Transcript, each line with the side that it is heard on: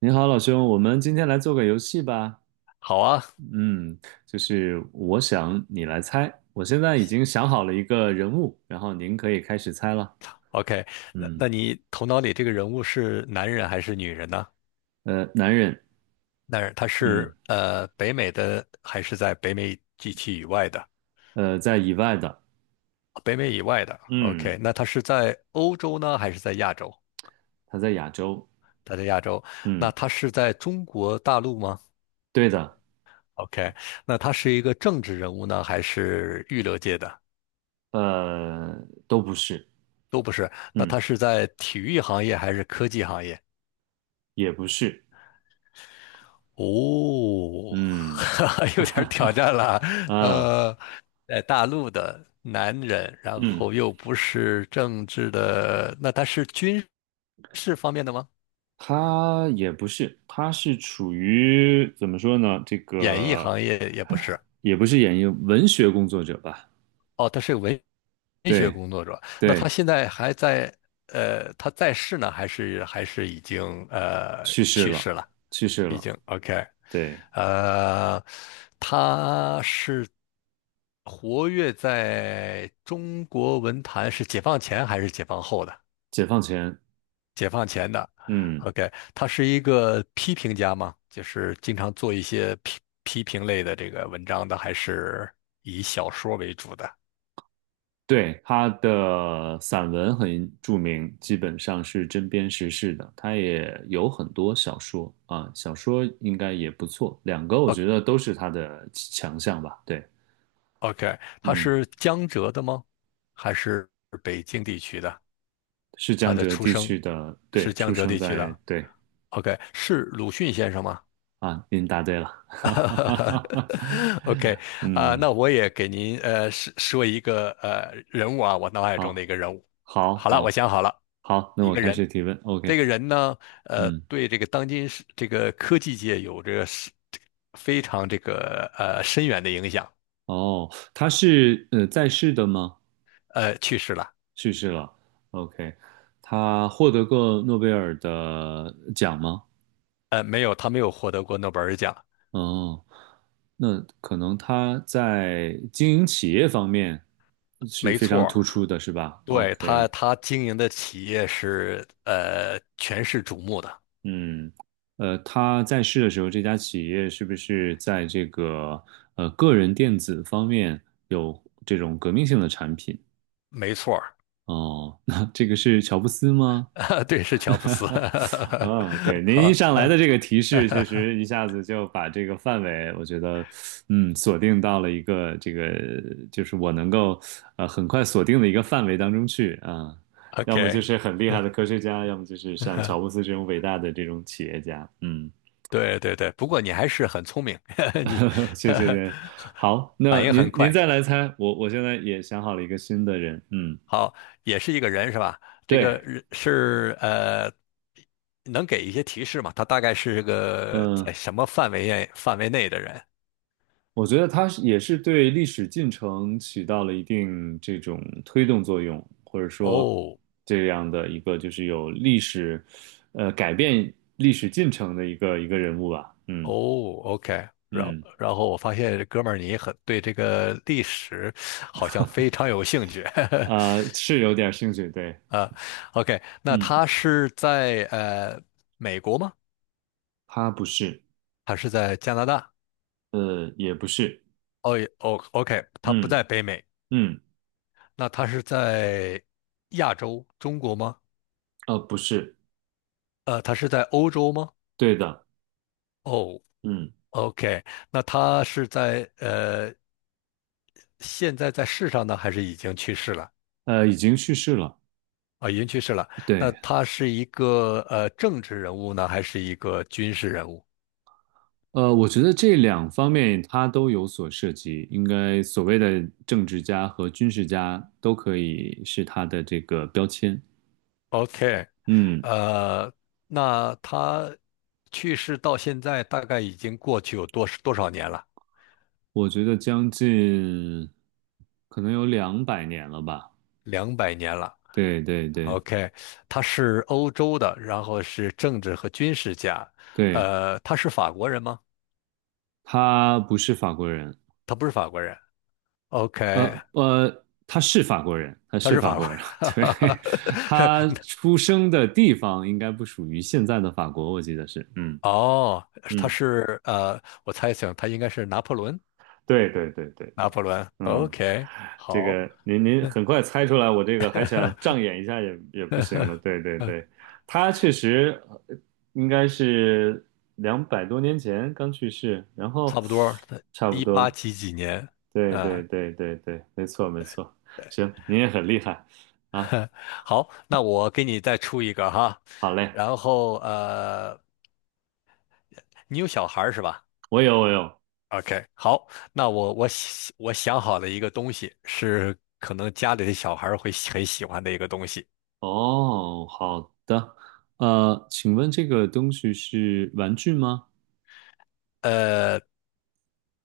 right: 你好，老兄，我们今天来做个游戏吧。
left: 好啊
right: 嗯，就是我想你来猜。我现在已经想好了一个人物，然后您可以开始猜了。
left: ，OK，那
right: 嗯，
left: 那你头脑里这个人物是男人还是女人呢？
right: 男人，
left: 男人，他
right: 嗯，
left: 是北美的还是在北美地区以外的？
right: 在以外的，
left: 北美以外的
right: 嗯，
left: ，OK，那他是在欧洲呢还是在亚洲？
right: 他在亚洲，
left: 他在亚洲，那
right: 嗯，
left: 他是在中国大陆吗
right: 对的，
left: ？OK，那他是一个政治人物呢还是娱乐界的？
right: 呃，都不是，
left: 那
right: 嗯，
left: 他是在体育行业还是科技行业？
right: 也不是，
left: 哦，
right: 嗯，
left: 有点儿挑战了。
right: 啊，
left: 呃，在大陆的男人，然
right: 嗯。
left: 后又不是政治的，那他是军事方面的吗？
right: 他也不是，他是处于怎么说呢？这
left: 演艺
right: 个
left: 行业也不是。
right: 也不是演艺文学工作者吧？
left: 哦，他是文学
right: 对
left: 工作者。那他
right: 对，
left: 现在还在，他在世呢，还是已经
right: 去世
left: 去世
right: 了，
left: 了？
right: 去世
left: 已
right: 了。
left: 经 OK。
right: 对，
left: 呃，他是。活跃在中国文坛是解放前还是解放后的？
right: 解放前，
left: 解放前的。
right: 嗯，
left: OK，他是一个批评家吗？就是经常做一些批评类的这个文章的，还是以小说为主的
right: 对，他的散文很著名，基本上是针砭时事的。他也有很多小说啊，小说应该也不错，两个我觉得都是他的强项吧。对，
left: ？OK，他
right: 嗯，
left: 是江浙的吗？还是北京地区的？
right: 是
left: 他
right: 江
left: 的
right: 浙
left: 出
right: 地
left: 生
right: 区的，
left: 是
right: 对，
left: 江
right: 出
left: 浙
right: 生
left: 地区
right: 在，
left: 的。
right: 对。
left: OK，是鲁迅先生吗？
right: 啊，您答对了，
left: OK，啊、
right: 嗯，
left: 那我也给您说说一个人物啊，我脑海中的
right: 好，
left: 一个人物。
right: 好，
left: 好了，我
right: 好，
left: 想好了，
right: 好，那
left: 一
right: 我
left: 个
right: 开
left: 人。
right: 始提问，OK，
left: 这个人呢，
right: 嗯，
left: 对这个当今是这个科技界有着非常这个深远的影响。
right: 哦，他是在世的吗？
left: 去世了。
right: 去世了，OK，他获得过诺贝尔的奖吗？
left: 没有，他没有获得过诺贝尔奖。
right: 哦，那可能他在经营企业方面是
left: 没
right: 非
left: 错
right: 常突
left: 儿
right: 出的，是吧
left: 对，他，
right: ？OK，
left: 他经营的企业是全市瞩目的。
right: 嗯，他在世的时候，这家企业是不是在这个个人电子方面有这种革命性的产品？
left: 没错
right: 哦，那这个是乔布斯吗？
left: 儿 对，是乔布斯。
right: 啊，对，您一
left: 好，
right: 上来的这个提示，确实一 下子就把这个范围，我觉得，嗯，锁定到了一个这个，就是我能够很快锁定的一个范围当中去啊。要么就
left: OK，
right: 是很厉害
left: 嗯
right: 的科学家，要么就是像
left: 嗯，
right: 乔布斯这种伟大的这种企业家，嗯。
left: 对对对，不过你还是很聪明，你
right: 谢谢您。好，那
left: 反应
right: 您
left: 很
right: 您
left: 快。
right: 再来猜，我现在也想好了一个新的人，嗯，
left: 好，也是一个人是吧？这个
right: 对，
left: 人是能给一些提示吗？他大概是个在
right: 嗯，
left: 什么范围内的人？
right: 我觉得他是也是对历史进程起到了一定这种推动作用，或者说
left: 哦
right: 这样的一个就是有历史，改变历史进程的一个人物吧，嗯
left: 哦，OK。然后
right: 嗯，
left: 然后我发现哥们儿你很对这个历史好像非常有兴趣，
right: 啊，是有点兴趣，对，
left: 啊，OK，那
right: 嗯，
left: 他是在美国吗？
right: 他不是，
left: 它是在加拿大。
right: 也不是，
left: 哦也哦，OK，他不
right: 嗯
left: 在北美，
right: 嗯，
left: 那他是在亚洲、中国吗？
right: 不是，
left: 他是在欧洲吗？
right: 对的，
left: 哦
right: 嗯。
left: ，OK，那他是在现在在世上呢，还是已经去世了？
right: 已经去世了。
left: 啊，已经去世了。那
right: 对，
left: 他是一个政治人物呢，还是一个军事人物
right: 我觉得这两方面他都有所涉及，应该所谓的政治家和军事家都可以是他的这个标签。
left: ？OK，
right: 嗯，
left: 呃，那他去世到现在大概已经过去有多少年了？
right: 我觉得将近可能有200年了吧。
left: 200年了。
right: 对对对
left: OK，他是欧洲的，然后是政治和军事家。
right: 对，
left: 他是法国人吗？
right: 他不是法国人，
left: 他不是法国人。OK，
right: 他是法国人，他
left: 他
right: 是
left: 是
right: 法
left: 法
right: 国
left: 国
right: 人。
left: 人。
right: 对，他
left: 是
right: 出生的地方应该不属于现在的法国，我记得是。嗯
left: 哦，他
right: 嗯。
left: 是我猜想他应该是拿破仑。
right: 对对对对
left: 拿
right: 对，
left: 破仑。
right: 嗯，
left: OK，
right: 这
left: 好，
right: 个您很快猜出来，我这个还想障眼一下也不行了。对对对，他确实呃应该是200多年前刚去世，然后
left: 差不多。
right: 差不
left: 一八
right: 多。
left: 几几年？
right: 对对
left: 呃，
right: 对对对，没错没错。行，您也很厉害啊。
left: 好，那我给你再出一个哈。
right: 好嘞，
left: 然后你有小孩儿是吧？
right: 我有我有。
left: OK，好，那我想我想好了一个东西，是可能家里的小孩儿会喜很喜欢的一个东西，
right: 哦，好的。请问这个东西是玩具吗？
left: 呃，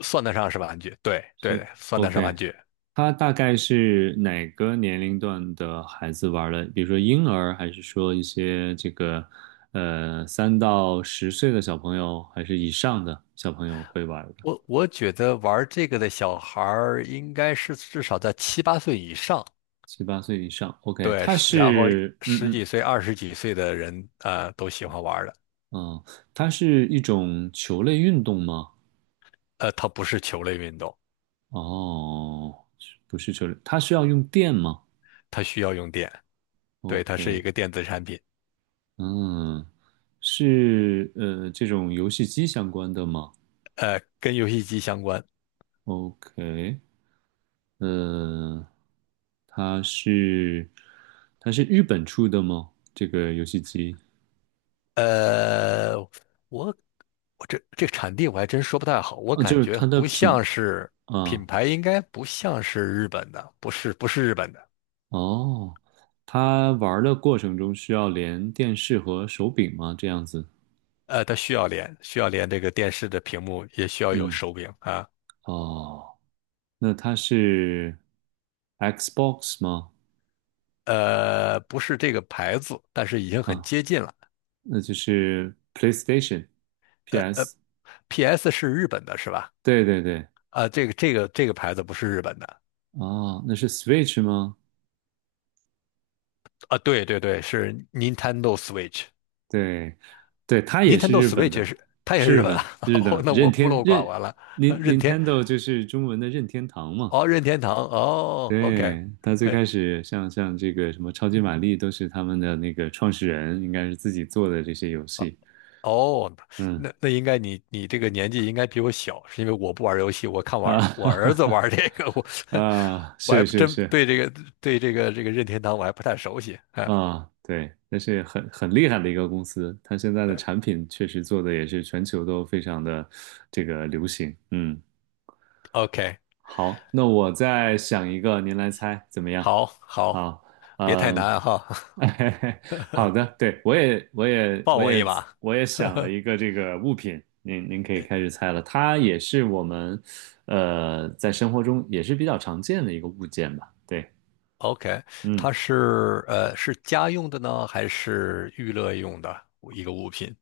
left: 算得上是玩具，对
right: 是
left: 对，算得上玩
right: OK。
left: 具。
right: 它大概是哪个年龄段的孩子玩儿的？比如说婴儿，还是说一些这个3到10岁的小朋友，还是以上的小朋友会玩儿的？
left: 我觉得玩这个的小孩儿应该是至少在七八岁以上，
right: 七八岁以上，OK，
left: 对，
right: 它
left: 是然后
right: 是嗯
left: 十
right: 嗯
left: 几岁、二十几岁的人，都喜欢玩儿的。
right: 哦，它是一种球类运动吗？
left: 它不是球类运动，
right: 哦，不是球类，它需要用电吗
left: 它需要用电，对，它是一
right: ？OK，
left: 个电子产品，
right: 嗯，是这种游戏机相关的吗
left: 跟游戏机相关。
right: ？OK，呃，它是它是日本出的吗？这个游戏机
left: 呃，我我这产地我还真说不太好，我
right: 哦，就
left: 感
right: 是
left: 觉
right: 它的
left: 不
right: 品
left: 像是
right: 啊
left: 品牌，应该不像是日本的，不是不是日本的。
right: 哦，它玩的过程中需要连电视和手柄吗？这样子，
left: 它需要连这个电视的屏幕，也需要有
right: 嗯
left: 手柄啊。
right: 哦，那它是 Xbox 吗？
left: 不是这个牌子，但是已经很
right: 啊，
left: 接近了。
right: 那就是 PlayStation、
left: 呃呃
right: PS，
left: ，PS 是日本的是吧？
right: 对对对，
left: 啊、这个牌子不是日本的
right: 哦，那是 Switch 吗？
left: 啊，对对对，是 Nintendo Switch。
right: 对，对，他也是
left: Nintendo
right: 日本
left: Switch
right: 的，
left: 它也是
right: 是日
left: 日本的，
right: 本 日
left: 哦
right: 的
left: 那我
right: 任
left: 孤
right: 天
left: 陋
right: 任
left: 寡闻了。
right: Nin-
left: 任天
right: Nintendo 就是中文的任天堂嘛。
left: 哦，任天堂，哦，OK，
right: 对，他最
left: 哎，
right: 开始像这个什么超级玛丽都是他们的那个创始人应该是自己做的这些游戏。
left: 哦，
right: 嗯
left: 那应该你这个年纪应该比我小，是因为我不玩游戏，我看玩
right: 啊
left: 儿我
right: 哈哈
left: 儿子玩
right: 哈
left: 儿这个，我
right: 啊，
left: 我还
right: 是
left: 不
right: 是
left: 真
right: 是
left: 对这个任天堂我还不太熟悉，啊。
right: 啊，对，那是很厉害的一个公司，它现在的
left: 对
right: 产品确实做的也是全球都非常的这个流行。嗯
left: ，OK，
right: 好，那我再想一个，您来猜怎么样？
left: 好，好，
right: 好，
left: 别太
right: 嗯，
left: 难哈，
right: 好的，对，我也，我也，
left: 放
right: 我
left: 我一
right: 也，
left: 马
right: 我也想了一个这个物品，您可以开始 猜了。它也是我们，在生活中也是比较常见的一个物件吧？对，
left: ，OK，
right: 嗯，
left: 它是是家用的呢，还是娱乐用的一个物品？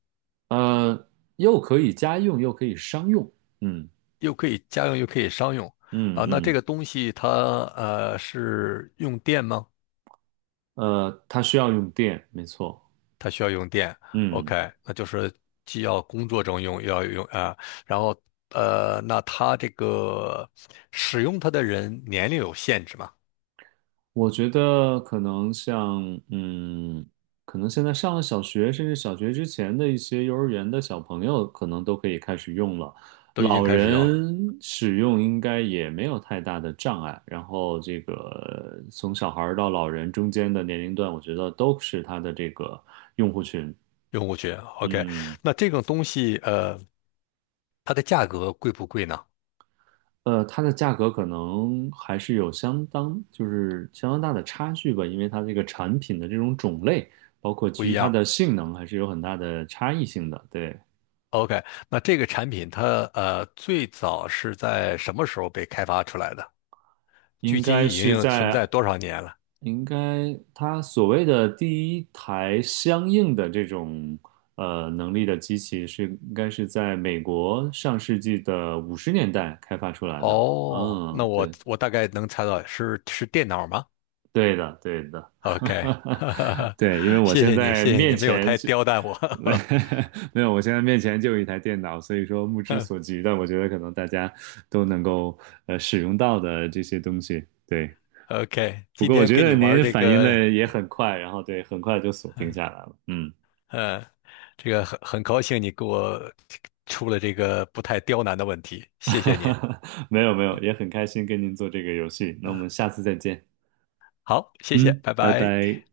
right: 呃，又可以家用，又可以商用，嗯
left: 又可以家用又可以商用
right: 嗯
left: 啊。那这
right: 嗯，
left: 个东西它是用电吗？
right: 它需要用电，没错，
left: 它需要用电。
right: 嗯
left: OK，那就是既要工作中用，又要用啊、然后那它这个使用它的人年龄有限制吗？
right: 我觉得可能像，嗯，可能现在上了小学，甚至小学之前的一些幼儿园的小朋友，可能都可以开始用了。
left: 都已经
right: 老
left: 开始用了，
right: 人使用应该也没有太大的障碍。然后这个从小孩儿到老人中间的年龄段，我觉得都是它的这个用户群。
left: 用户群。OK，
right: 嗯。
left: 那这种东西它的价格贵不贵呢？
right: 它的价格可能还是有相当，就是相当大的差距吧，因为它这个产品的这种种类，包括
left: 不
right: 基
left: 一
right: 于它
left: 样。
right: 的性能，还是有很大的差异性的。对，
left: OK，那这个产品它最早是在什么时候被开发出来的？距
right: 应
left: 今
right: 该
left: 已
right: 是
left: 经存
right: 在，
left: 在多少年了？
right: 应该它所谓的第一台相应的这种能力的机器是，应该是在美国上世纪的50年代开发出来的。
left: 哦，那
right: 嗯，
left: 我
right: 对。
left: 我大概能猜到是电脑吗
right: 对的，对的，
left: ？OK，哈哈哈，
right: 对，因为我
left: 谢
right: 现
left: 谢你，
right: 在
left: 谢谢
right: 面
left: 你，没有
right: 前
left: 太
right: 就
left: 刁难我。
right: 没有，我现在面前就有一台电脑，所以说目之所及的，我觉得可能大家都能够使用到的这些东西。对，
left: OK，
right: 不
left: 今
right: 过我
left: 天
right: 觉
left: 跟你
right: 得
left: 玩
right: 您
left: 这
right: 反应
left: 个，
right: 的也很快，然后对，很快就锁定下来了。嗯，
left: 嗯，这个很高兴你给我出了这个不太刁难的问题，谢谢您。
right: 没有没有，
left: 嗯，
right: 也很开心跟您做这个游戏。那我
left: 嗯
right: 们下次再见。
left: 好，谢谢，
right: 嗯，
left: 拜
right: 拜
left: 拜。
right: 拜。